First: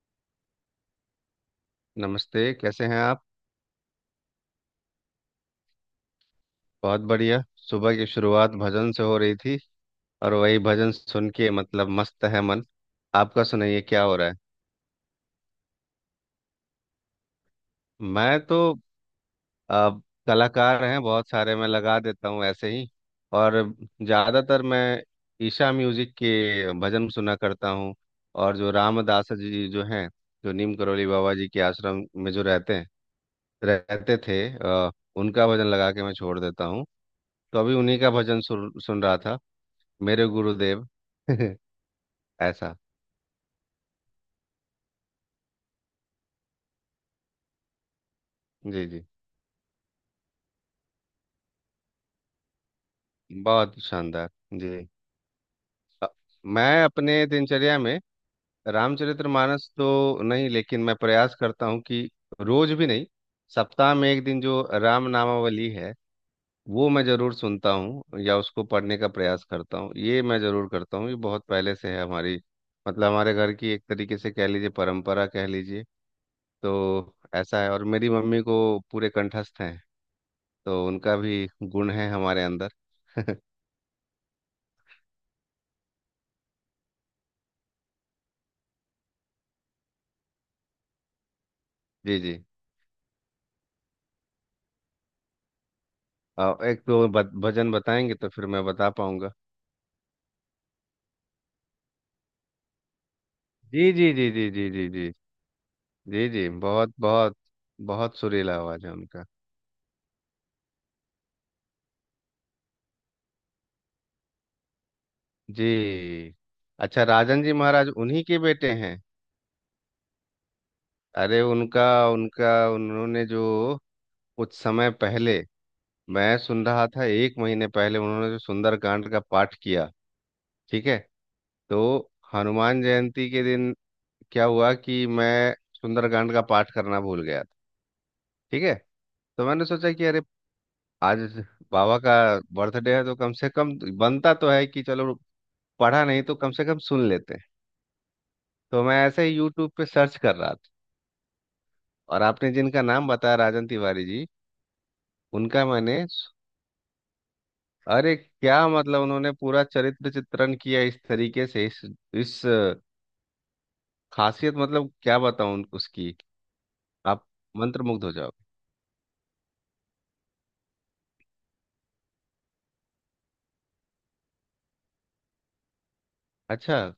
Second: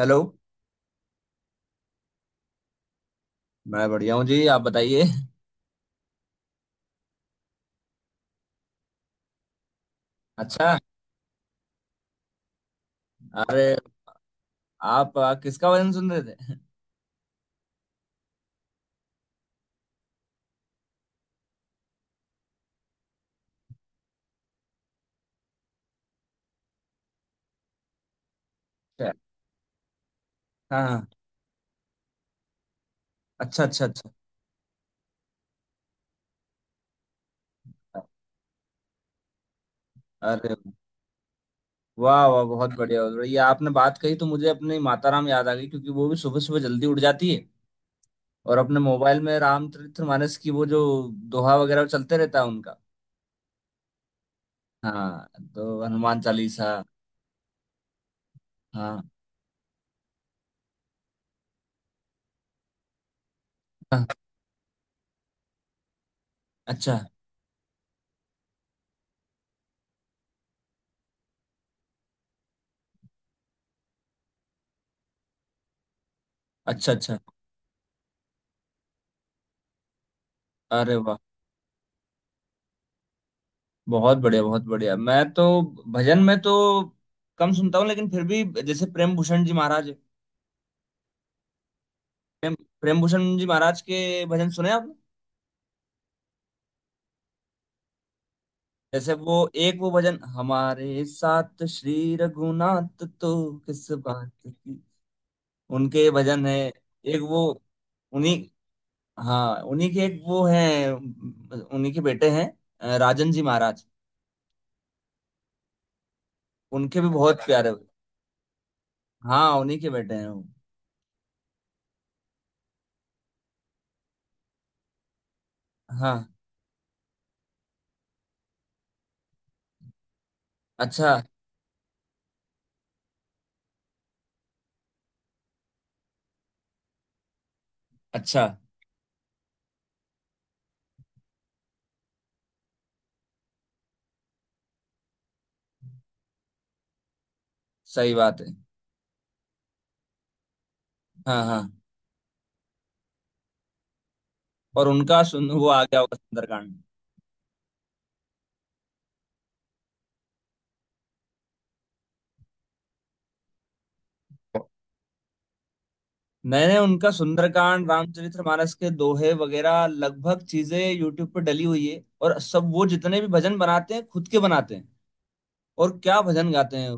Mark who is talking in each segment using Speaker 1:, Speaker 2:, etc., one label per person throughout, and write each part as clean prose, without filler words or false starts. Speaker 1: Hello.
Speaker 2: नमस्ते, कैसे हैं आप।
Speaker 1: मैं बढ़िया हूँ जी। आप बताइए।
Speaker 2: बहुत बढ़िया। सुबह की शुरुआत भजन से हो रही थी और वही
Speaker 1: अच्छा।
Speaker 2: भजन सुन के मतलब मस्त है मन। आपका
Speaker 1: अरे,
Speaker 2: सुनाइए क्या हो रहा है।
Speaker 1: आप किसका भजन सुन रहे थे?
Speaker 2: मैं तो आ, कलाकार हैं बहुत सारे, मैं लगा देता हूँ ऐसे ही। और ज़्यादातर मैं ईशा म्यूज़िक के भजन सुना करता हूँ। और जो
Speaker 1: अच्छा।
Speaker 2: रामदास जी जो हैं, जो नीम
Speaker 1: हाँ
Speaker 2: करोली
Speaker 1: हाँ।
Speaker 2: बाबा जी के आश्रम में जो रहते हैं,
Speaker 1: अच्छा, अच्छा, अच्छा।
Speaker 2: रहते थे, उनका भजन लगा के मैं छोड़ देता हूँ। तो अभी उन्हीं का भजन सुन सुन रहा था, मेरे
Speaker 1: अरे
Speaker 2: गुरुदेव।
Speaker 1: वाह, वाह! बहुत
Speaker 2: ऐसा।
Speaker 1: बढ़िया, बहुत बढ़िया। ये आपने बात कही तो मुझे अपनी माता राम याद आ गई, क्योंकि वो भी सुबह सुबह जल्दी उठ जाती है। और अपने
Speaker 2: जी जी,
Speaker 1: मोबाइल में रामचरितमानस की वो जो दोहा वगैरह चलते रहता है उनका।
Speaker 2: बहुत शानदार। जी।
Speaker 1: हाँ, तो
Speaker 2: अ,
Speaker 1: हनुमान चालीसा।
Speaker 2: मैं अपने दिनचर्या में
Speaker 1: हाँ
Speaker 2: रामचरितमानस तो नहीं, लेकिन मैं प्रयास करता हूँ कि रोज भी नहीं, सप्ताह
Speaker 1: हाँ।
Speaker 2: में एक दिन जो राम नामावली है वो
Speaker 1: अच्छा,
Speaker 2: मैं जरूर सुनता हूँ या उसको पढ़ने का प्रयास करता हूँ। ये मैं जरूर करता हूँ, ये बहुत पहले से है हमारी, मतलब हमारे घर की एक तरीके से कह लीजिए, परंपरा कह लीजिए।
Speaker 1: अच्छा,
Speaker 2: तो
Speaker 1: अच्छा।
Speaker 2: ऐसा है। और मेरी मम्मी को पूरे कंठस्थ हैं, तो
Speaker 1: अरे
Speaker 2: उनका
Speaker 1: वाह,
Speaker 2: भी गुण है हमारे अंदर।
Speaker 1: बहुत बढ़िया, बहुत बढ़िया। मैं तो भजन में तो कम सुनता हूँ, लेकिन फिर भी जैसे प्रेम भूषण जी महाराज।
Speaker 2: जी जी।
Speaker 1: प्रेम प्रेम भूषण जी महाराज के भजन सुने आपने?
Speaker 2: एक तो भजन बताएंगे तो फिर मैं बता
Speaker 1: जैसे वो
Speaker 2: पाऊंगा।
Speaker 1: एक वो भजन, हमारे साथ श्री रघुनाथ तो
Speaker 2: जी
Speaker 1: किस
Speaker 2: जी जी
Speaker 1: बात
Speaker 2: जी जी
Speaker 1: की,
Speaker 2: जी जी।
Speaker 1: उनके
Speaker 2: जी
Speaker 1: भजन
Speaker 2: जी,
Speaker 1: है।
Speaker 2: बहुत
Speaker 1: एक
Speaker 2: बहुत।
Speaker 1: वो
Speaker 2: बहुत
Speaker 1: उन्हीं।
Speaker 2: सुरीला आवाज है उनका।
Speaker 1: हाँ, उन्हीं के एक वो है, उन्हीं के बेटे हैं। राजन जी महाराज,
Speaker 2: जी।
Speaker 1: उनके
Speaker 2: अच्छा,
Speaker 1: भी
Speaker 2: राजन
Speaker 1: बहुत
Speaker 2: जी
Speaker 1: प्यारे।
Speaker 2: महाराज उन्हीं के बेटे हैं।
Speaker 1: हाँ, उन्हीं के बेटे हैं वो।
Speaker 2: अरे, उनका उनका उन्होंने जो कुछ समय पहले,
Speaker 1: हाँ।
Speaker 2: मैं सुन रहा था एक महीने पहले, उन्होंने जो सुंदरकांड का पाठ किया, ठीक है,
Speaker 1: अच्छा,
Speaker 2: तो हनुमान जयंती के दिन क्या हुआ कि मैं सुंदरकांड का पाठ करना भूल गया था।
Speaker 1: अच्छा।
Speaker 2: ठीक है। तो मैंने सोचा कि अरे, आज बाबा का बर्थडे है, तो कम से कम बनता तो है कि चलो, पढ़ा नहीं तो कम से कम सुन लेते हैं।
Speaker 1: सही बात है।
Speaker 2: तो मैं ऐसे ही यूट्यूब पे सर्च कर रहा था,
Speaker 1: हाँ हाँ।
Speaker 2: और आपने जिनका नाम बताया, राजन तिवारी जी,
Speaker 1: और उनका सुन,
Speaker 2: उनका
Speaker 1: वो आ
Speaker 2: मैंने,
Speaker 1: गया होगा सुंदरकांड।
Speaker 2: अरे क्या मतलब, उन्होंने पूरा चरित्र चित्रण किया इस तरीके से, इस खासियत, मतलब क्या बताऊं उसकी।
Speaker 1: मैंने उनका
Speaker 2: आप
Speaker 1: सुंदरकांड,
Speaker 2: मंत्रमुग्ध हो जाओगे।
Speaker 1: रामचरितमानस के दोहे वगैरह लगभग चीजें यूट्यूब पर डली हुई है, और सब वो जितने भी भजन बनाते हैं खुद के बनाते हैं। और क्या भजन गाते
Speaker 2: अच्छा।
Speaker 1: हैं।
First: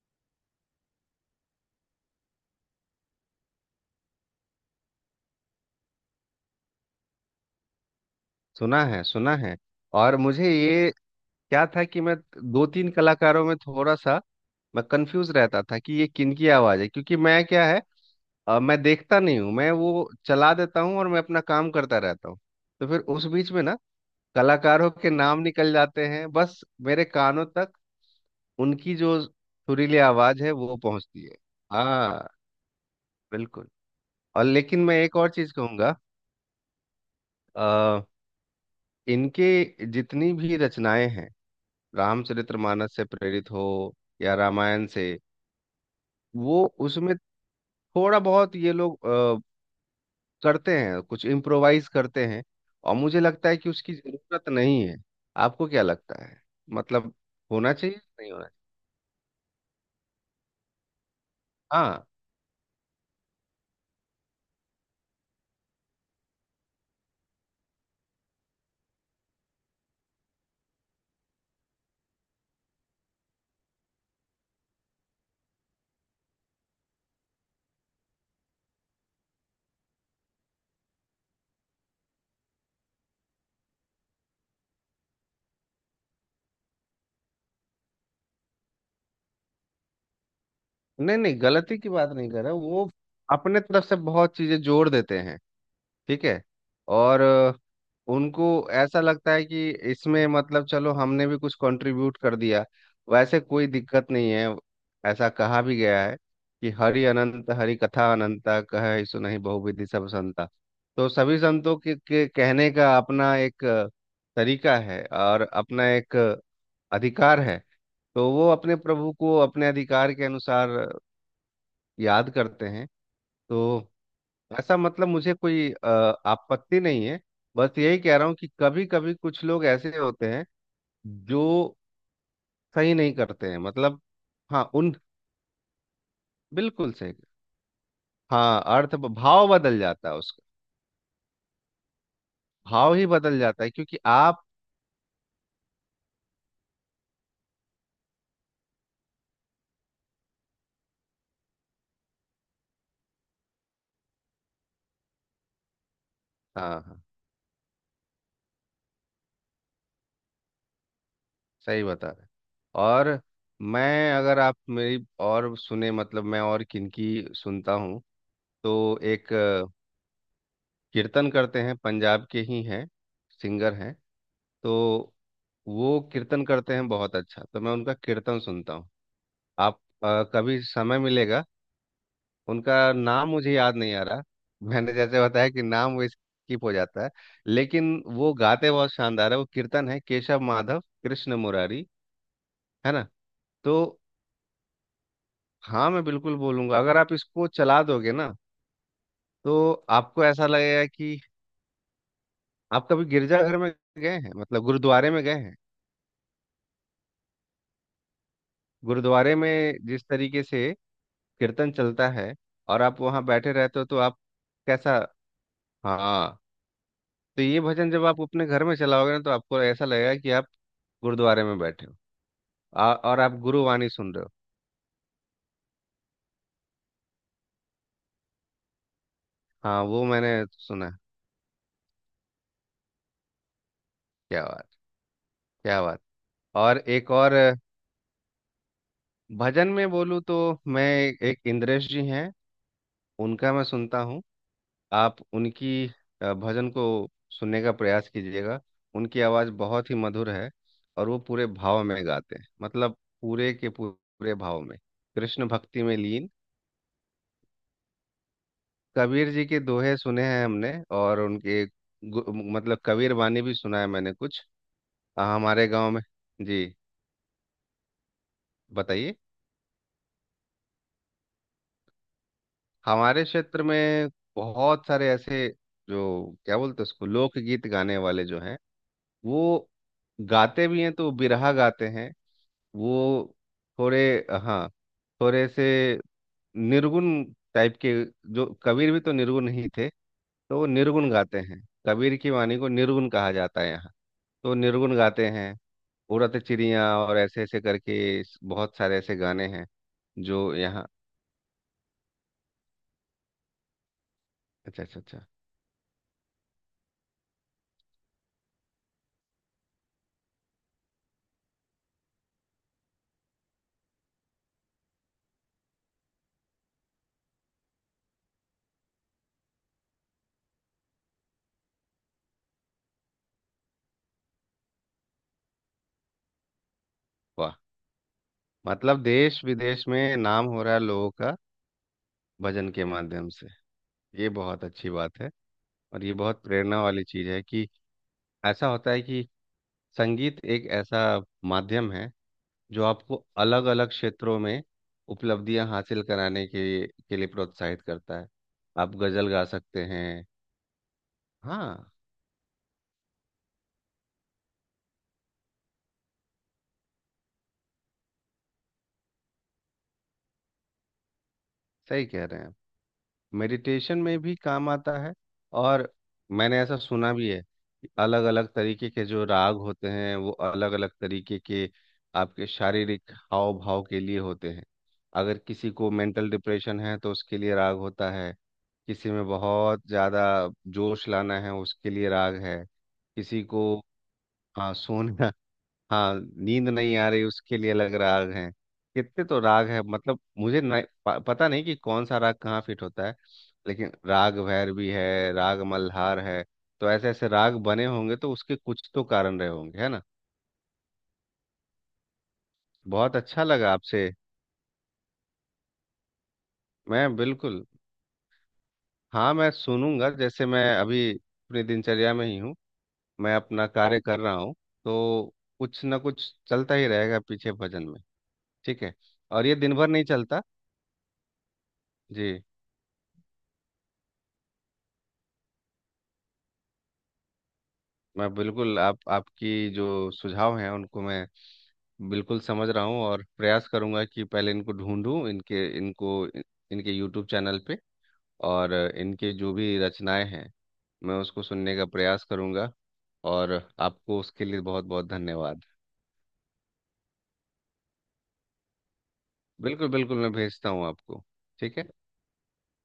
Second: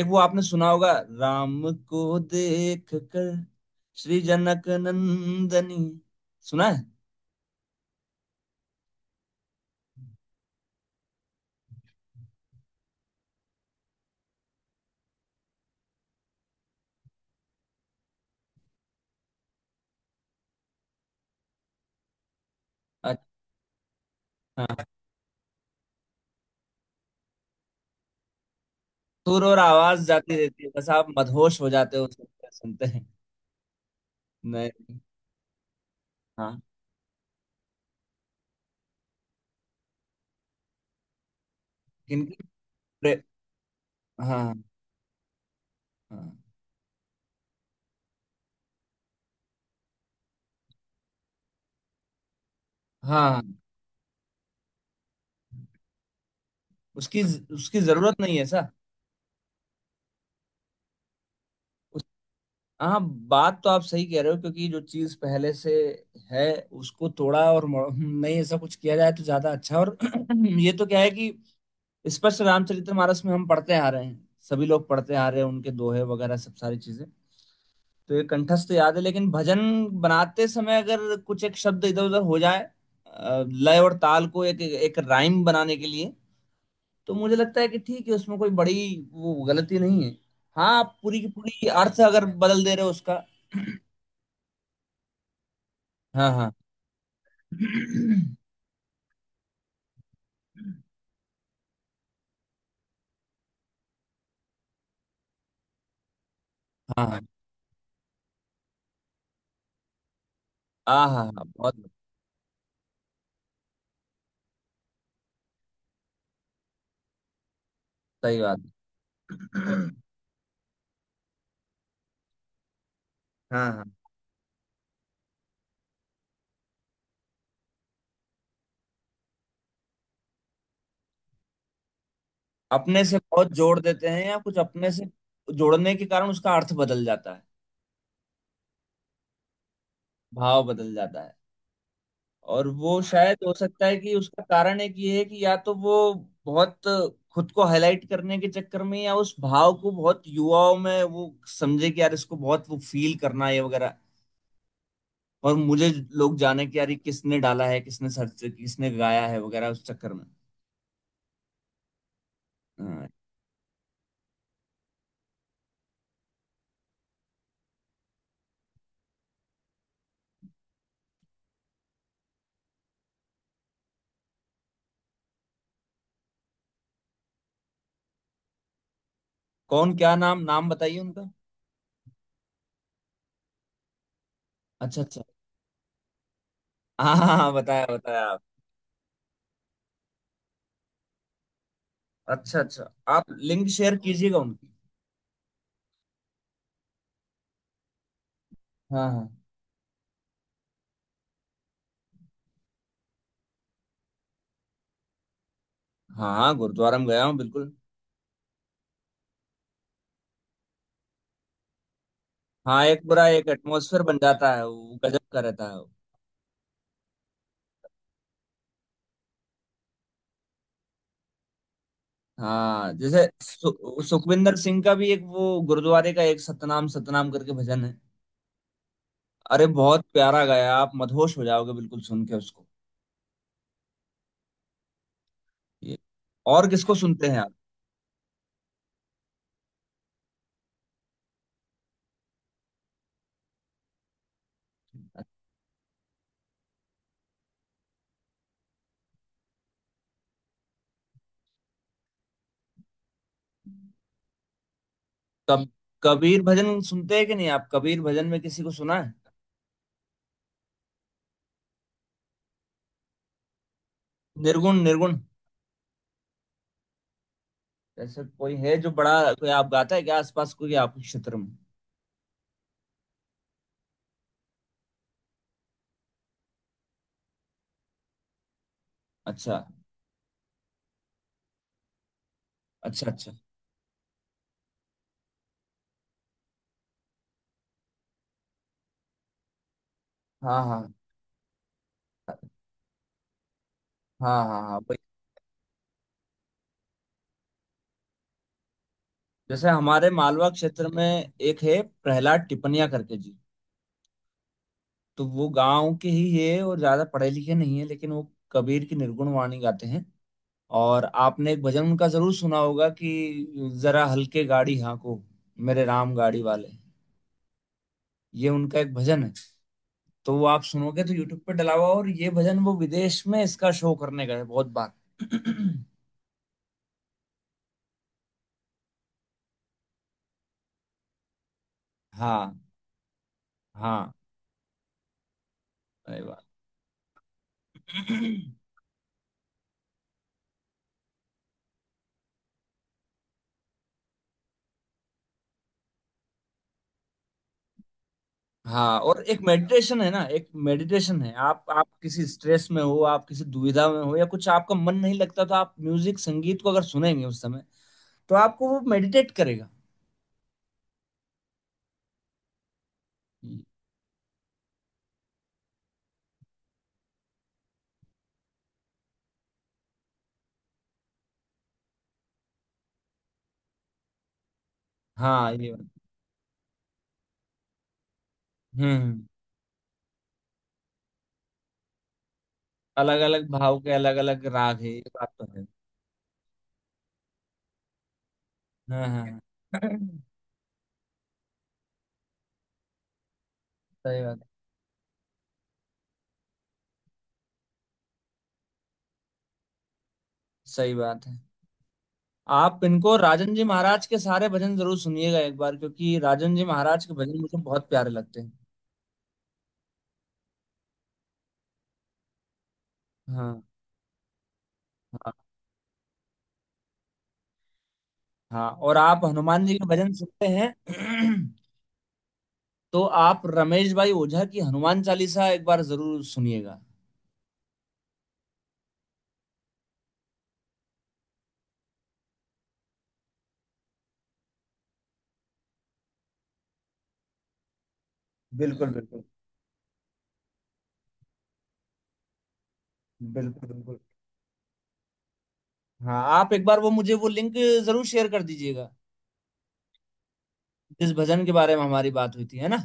Speaker 1: एक वो आपने सुना होगा, राम को देख कर श्री जनक नंदनी, सुना है?
Speaker 2: सुना है, सुना है। और मुझे ये क्या था कि मैं दो तीन कलाकारों में थोड़ा सा मैं कंफ्यूज रहता था कि ये किनकी आवाज है, क्योंकि मैं, क्या है, मैं देखता नहीं हूँ, मैं वो चला देता हूँ और मैं अपना काम करता रहता हूँ। तो फिर उस बीच में ना
Speaker 1: अच्छा।
Speaker 2: कलाकारों के नाम निकल जाते हैं बस, मेरे कानों तक उनकी जो
Speaker 1: सुर और
Speaker 2: सुरीली
Speaker 1: आवाज जाती
Speaker 2: आवाज है
Speaker 1: रहती है,
Speaker 2: वो
Speaker 1: बस आप
Speaker 2: पहुंचती है।
Speaker 1: मदहोश हो जाते हो
Speaker 2: हाँ,
Speaker 1: सुनते सुनते हैं।
Speaker 2: बिल्कुल। और लेकिन मैं
Speaker 1: नहीं।
Speaker 2: एक और चीज कहूंगा,
Speaker 1: हाँ।
Speaker 2: आ, इनके जितनी भी रचनाएं हैं
Speaker 1: किनकी?
Speaker 2: रामचरितमानस से
Speaker 1: प्रे-
Speaker 2: प्रेरित हो या
Speaker 1: हाँ।
Speaker 2: रामायण से,
Speaker 1: हाँ
Speaker 2: वो उसमें थोड़ा बहुत ये लोग करते हैं, कुछ इम्प्रोवाइज करते हैं। और मुझे
Speaker 1: हाँ हाँ।
Speaker 2: लगता है कि उसकी जरूरत नहीं है। आपको क्या लगता है, मतलब,
Speaker 1: उसकी
Speaker 2: होना
Speaker 1: उसकी
Speaker 2: चाहिए
Speaker 1: जरूरत
Speaker 2: नहीं
Speaker 1: नहीं है
Speaker 2: होना चाहिए।
Speaker 1: सा। उस।
Speaker 2: हाँ।
Speaker 1: हाँ। बात तो आप सही कह रहे हो, क्योंकि जो चीज पहले से है, उसको तोड़ा और नहीं, ऐसा कुछ किया जाए तो ज्यादा अच्छा। और ये तो क्या है कि स्पष्ट रामचरितमानस में हम पढ़ते आ रहे हैं, सभी लोग पढ़ते आ रहे हैं, उनके दोहे वगैरह सब सारी चीजें। तो ये कंठस्थ याद है, लेकिन भजन बनाते समय अगर कुछ एक शब्द इधर उधर हो जाए लय और ताल को एक एक राइम बनाने के लिए, तो मुझे लगता है कि ठीक है, उसमें कोई बड़ी वो गलती नहीं है। हाँ, आप
Speaker 2: नहीं
Speaker 1: पूरी की
Speaker 2: नहीं,
Speaker 1: पूरी
Speaker 2: गलती की
Speaker 1: अर्थ
Speaker 2: बात
Speaker 1: अगर
Speaker 2: नहीं कर रहा,
Speaker 1: बदल दे रहे
Speaker 2: वो
Speaker 1: हो उसका।
Speaker 2: अपने तरफ से बहुत चीजें जोड़ देते हैं। ठीक
Speaker 1: हाँ
Speaker 2: है।
Speaker 1: हाँ।
Speaker 2: और उनको ऐसा लगता है कि इसमें मतलब चलो हमने भी कुछ कंट्रीब्यूट कर दिया। वैसे कोई दिक्कत नहीं है, ऐसा कहा भी गया है कि हरि
Speaker 1: हाँ हाँ
Speaker 2: अनंत हरि कथा अनंता, कहे सो नहीं बहुविधि सब संता।
Speaker 1: हाँ।
Speaker 2: तो
Speaker 1: हाँ
Speaker 2: सभी
Speaker 1: हाँ,
Speaker 2: संतों
Speaker 1: बहुत
Speaker 2: के कहने का अपना एक तरीका है, और अपना एक अधिकार है। तो
Speaker 1: सही
Speaker 2: वो
Speaker 1: बात है।
Speaker 2: अपने प्रभु को अपने अधिकार के अनुसार याद करते हैं। तो
Speaker 1: हाँ हाँ।
Speaker 2: ऐसा, मतलब मुझे कोई आपत्ति नहीं है। बस यही कह रहा हूँ कि कभी कभी कुछ लोग ऐसे होते हैं जो सही
Speaker 1: अपने
Speaker 2: नहीं
Speaker 1: से
Speaker 2: करते
Speaker 1: बहुत
Speaker 2: हैं,
Speaker 1: जोड़
Speaker 2: मतलब।
Speaker 1: देते हैं या कुछ
Speaker 2: हाँ
Speaker 1: अपने
Speaker 2: उन,
Speaker 1: से जोड़ने के कारण उसका अर्थ
Speaker 2: बिल्कुल
Speaker 1: बदल
Speaker 2: सही।
Speaker 1: जाता है।
Speaker 2: हाँ, अर्थ भाव बदल जाता है उसका,
Speaker 1: भाव बदल जाता है। और
Speaker 2: भाव
Speaker 1: वो
Speaker 2: ही
Speaker 1: शायद
Speaker 2: बदल
Speaker 1: हो
Speaker 2: जाता है,
Speaker 1: सकता है
Speaker 2: क्योंकि
Speaker 1: कि उसका
Speaker 2: आप,
Speaker 1: कारण एक ये है कि या तो वो बहुत खुद को हाईलाइट करने के चक्कर में, या उस भाव को बहुत युवाओं में वो समझे कि यार इसको बहुत वो फील करना है वगैरह। और मुझे लोग जाने
Speaker 2: हाँ
Speaker 1: कि यार ये
Speaker 2: हाँ,
Speaker 1: किसने डाला है, किसने सर्च, किसने गाया है वगैरह, उस चक्कर में।
Speaker 2: सही बता रहे हैं।
Speaker 1: हाँ,
Speaker 2: और मैं, अगर आप मेरी और सुने, मतलब मैं और किनकी सुनता हूँ, तो एक कीर्तन करते हैं, पंजाब के ही हैं, सिंगर हैं। तो वो कीर्तन करते हैं बहुत अच्छा, तो मैं उनका कीर्तन सुनता हूँ। आप
Speaker 1: कौन? क्या नाम
Speaker 2: कभी
Speaker 1: नाम बताइए
Speaker 2: समय
Speaker 1: उनका।
Speaker 2: मिलेगा, उनका नाम मुझे याद नहीं आ रहा। मैंने
Speaker 1: अच्छा, अच्छा।
Speaker 2: जैसे बताया कि नाम वो स्किप हो जाता है।
Speaker 1: हाँ हाँ हाँ, बताया,
Speaker 2: लेकिन
Speaker 1: बताया
Speaker 2: वो
Speaker 1: आप।
Speaker 2: गाते बहुत शानदार है, वो कीर्तन है केशव माधव कृष्ण मुरारी,
Speaker 1: अच्छा, अच्छा।
Speaker 2: है ना।
Speaker 1: आप लिंक
Speaker 2: तो
Speaker 1: शेयर कीजिएगा उनकी।
Speaker 2: हाँ, मैं बिल्कुल बोलूंगा, अगर आप इसको चला दोगे ना,
Speaker 1: हाँ हाँ।
Speaker 2: तो आपको ऐसा लगेगा कि आप कभी गिरजाघर में गए हैं, मतलब गुरुद्वारे में गए हैं।
Speaker 1: हाँ हाँ, गुरुद्वारा में गया हूँ बिल्कुल।
Speaker 2: गुरुद्वारे में जिस तरीके से कीर्तन चलता है और
Speaker 1: हाँ,
Speaker 2: आप
Speaker 1: एक
Speaker 2: वहाँ
Speaker 1: पूरा एक
Speaker 2: बैठे रहते हो, तो
Speaker 1: एटमोसफेयर बन
Speaker 2: आप
Speaker 1: जाता है,
Speaker 2: कैसा,
Speaker 1: वो गजब का रहता है वो।
Speaker 2: हाँ, तो ये भजन जब आप अपने घर में चलाओगे ना, तो आपको ऐसा लगेगा कि आप गुरुद्वारे में बैठे हो।
Speaker 1: हाँ,
Speaker 2: और
Speaker 1: जैसे
Speaker 2: आप गुरुवाणी सुन रहे हो।
Speaker 1: सुखविंदर सिंह का भी एक वो गुरुद्वारे का एक सतनाम सतनाम करके भजन है। अरे
Speaker 2: हाँ
Speaker 1: बहुत
Speaker 2: वो मैंने
Speaker 1: प्यारा गाया,
Speaker 2: सुना
Speaker 1: आप
Speaker 2: है।
Speaker 1: मदहोश हो जाओगे बिल्कुल सुन के उसको।
Speaker 2: क्या बात, क्या
Speaker 1: ये
Speaker 2: बात।
Speaker 1: और
Speaker 2: और
Speaker 1: किसको
Speaker 2: एक
Speaker 1: सुनते
Speaker 2: और
Speaker 1: हैं आप?
Speaker 2: भजन में बोलूँ तो, मैं, एक इंद्रेश जी हैं, उनका मैं सुनता हूँ। आप उनकी भजन को सुनने का प्रयास कीजिएगा। उनकी आवाज़ बहुत ही मधुर है, और वो पूरे भाव में गाते हैं, मतलब पूरे के पूरे भाव में, कृष्ण
Speaker 1: कब
Speaker 2: भक्ति में लीन।
Speaker 1: कबीर भजन सुनते हैं कि नहीं आप? कबीर भजन में किसी को सुना है?
Speaker 2: कबीर जी के दोहे सुने हैं हमने, और उनके मतलब कबीर वाणी भी सुना है मैंने कुछ।
Speaker 1: निर्गुण, निर्गुण।
Speaker 2: हमारे गांव में। जी,
Speaker 1: ऐसे कोई है जो
Speaker 2: बताइए।
Speaker 1: बड़ा कोई आप गाता है क्या, आसपास कोई आपके क्षेत्र में?
Speaker 2: हमारे क्षेत्र में बहुत सारे ऐसे, जो क्या बोलते हैं उसको, लोकगीत गाने वाले जो हैं,
Speaker 1: अच्छा,
Speaker 2: वो गाते भी हैं तो बिरहा गाते हैं, वो
Speaker 1: अच्छा, अच्छा।
Speaker 2: थोड़े, हाँ, थोड़े से निर्गुण टाइप के। जो कबीर भी तो निर्गुण ही थे, तो
Speaker 1: हाँ
Speaker 2: वो
Speaker 1: हाँ
Speaker 2: निर्गुण गाते हैं। कबीर की वाणी को निर्गुण कहा जाता है यहाँ।
Speaker 1: हाँ
Speaker 2: तो
Speaker 1: हाँ हाँ हाँ।
Speaker 2: निर्गुण गाते हैं, उड़त चिड़िया और ऐसे ऐसे करके बहुत सारे ऐसे गाने हैं
Speaker 1: जैसे हमारे मालवा
Speaker 2: जो यहाँ।
Speaker 1: क्षेत्र में एक है प्रहलाद टिपनिया करके जी।
Speaker 2: अच्छा अच्छा
Speaker 1: तो
Speaker 2: अच्छा।
Speaker 1: वो गांव के ही है और ज्यादा पढ़े लिखे नहीं है, लेकिन वो कबीर की निर्गुण वाणी गाते हैं। और आपने एक भजन उनका जरूर सुना होगा कि जरा हल्के गाड़ी हाँको, मेरे राम गाड़ी वाले। ये उनका एक भजन है। तो वो आप सुनोगे तो यूट्यूब पे डला हुआ, और ये भजन वो विदेश में इसका शो करने गए बहुत बार।
Speaker 2: वाह, मतलब देश विदेश में नाम हो रहा है लोगों का
Speaker 1: हाँ
Speaker 2: भजन के माध्यम से।
Speaker 1: हाँ।
Speaker 2: ये बहुत अच्छी बात है। और ये
Speaker 1: अरे
Speaker 2: बहुत प्रेरणा वाली चीज है कि
Speaker 1: वाह।
Speaker 2: ऐसा होता है कि संगीत एक ऐसा माध्यम है जो आपको अलग अलग क्षेत्रों में उपलब्धियां हासिल कराने के लिए प्रोत्साहित करता है। आप
Speaker 1: हाँ। और
Speaker 2: गजल
Speaker 1: एक
Speaker 2: गा सकते
Speaker 1: मेडिटेशन है ना,
Speaker 2: हैं।
Speaker 1: एक मेडिटेशन है। आप
Speaker 2: हाँ,
Speaker 1: किसी स्ट्रेस में हो, आप किसी दुविधा में हो या कुछ आपका मन नहीं लगता, तो आप म्यूजिक संगीत को अगर सुनेंगे उस समय, तो आपको वो मेडिटेट करेगा।
Speaker 2: सही कह रहे हैं आप। मेडिटेशन में भी काम आता है। और मैंने ऐसा सुना भी है कि अलग अलग तरीके के जो राग होते हैं वो अलग अलग तरीके के आपके शारीरिक हाव भाव के लिए होते हैं। अगर
Speaker 1: हाँ, ये
Speaker 2: किसी
Speaker 1: बात।
Speaker 2: को मेंटल डिप्रेशन है तो उसके लिए राग होता है। किसी
Speaker 1: हम्म।
Speaker 2: में बहुत ज़्यादा जोश लाना है उसके लिए राग है।
Speaker 1: अलग
Speaker 2: किसी
Speaker 1: अलग
Speaker 2: को,
Speaker 1: भाव के अलग अलग
Speaker 2: हाँ,
Speaker 1: राग है, ये
Speaker 2: सोना,
Speaker 1: बात तो है।
Speaker 2: हाँ, नींद नहीं आ रही उसके लिए अलग राग हैं।
Speaker 1: हाँ
Speaker 2: कितने
Speaker 1: हाँ
Speaker 2: तो राग है, मतलब
Speaker 1: हाँ।
Speaker 2: मुझे नहीं, पता नहीं कि कौन सा राग कहाँ फिट होता है, लेकिन
Speaker 1: सही
Speaker 2: राग
Speaker 1: बात।
Speaker 2: भैरवी है, राग मल्हार है। तो ऐसे ऐसे राग बने होंगे तो उसके कुछ तो कारण रहे होंगे, है ना।
Speaker 1: सही बात है। आप इनको
Speaker 2: बहुत अच्छा
Speaker 1: राजन जी
Speaker 2: लगा
Speaker 1: महाराज
Speaker 2: आपसे।
Speaker 1: के सारे भजन जरूर सुनिएगा एक बार, क्योंकि राजन जी महाराज
Speaker 2: मैं
Speaker 1: के भजन मुझे
Speaker 2: बिल्कुल,
Speaker 1: बहुत प्यारे लगते हैं।
Speaker 2: हाँ मैं सुनूंगा। जैसे मैं अभी अपनी दिनचर्या में ही हूँ, मैं
Speaker 1: हाँ
Speaker 2: अपना कार्य कर रहा हूँ, तो
Speaker 1: हाँ।
Speaker 2: कुछ ना कुछ चलता ही रहेगा पीछे भजन में।
Speaker 1: हाँ,
Speaker 2: ठीक है,
Speaker 1: और आप
Speaker 2: और ये
Speaker 1: हनुमान जी
Speaker 2: दिन
Speaker 1: के
Speaker 2: भर नहीं
Speaker 1: भजन
Speaker 2: चलता।
Speaker 1: सुनते हैं?
Speaker 2: जी,
Speaker 1: तो आप रमेश भाई ओझा की हनुमान चालीसा एक बार जरूर सुनिएगा।
Speaker 2: मैं बिल्कुल, आप, आपकी जो सुझाव हैं उनको मैं बिल्कुल समझ रहा हूँ, और प्रयास करूंगा कि पहले इनको ढूंढूं, इनके, इनको, इनके यूट्यूब चैनल पे, और
Speaker 1: बिल्कुल, बिल्कुल।
Speaker 2: इनके जो भी रचनाएं हैं, मैं उसको सुनने का प्रयास करूंगा। और
Speaker 1: बिल्कुल, बिल्कुल।
Speaker 2: आपको उसके लिए बहुत बहुत धन्यवाद।
Speaker 1: हाँ, आप एक बार वो मुझे वो लिंक जरूर शेयर कर दीजिएगा,
Speaker 2: बिल्कुल बिल्कुल, मैं भेजता हूँ
Speaker 1: जिस
Speaker 2: आपको।
Speaker 1: भजन के बारे
Speaker 2: ठीक
Speaker 1: में
Speaker 2: है,
Speaker 1: हमारी बात हुई थी, है ना।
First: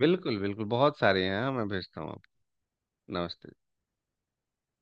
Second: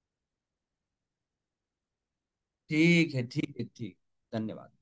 Speaker 2: बिल्कुल बिल्कुल, बहुत सारे हैं, हाँ मैं भेजता हूँ आपको।
Speaker 1: ठीक है,
Speaker 2: नमस्ते।
Speaker 1: ठीक है, ठीक। धन्यवाद।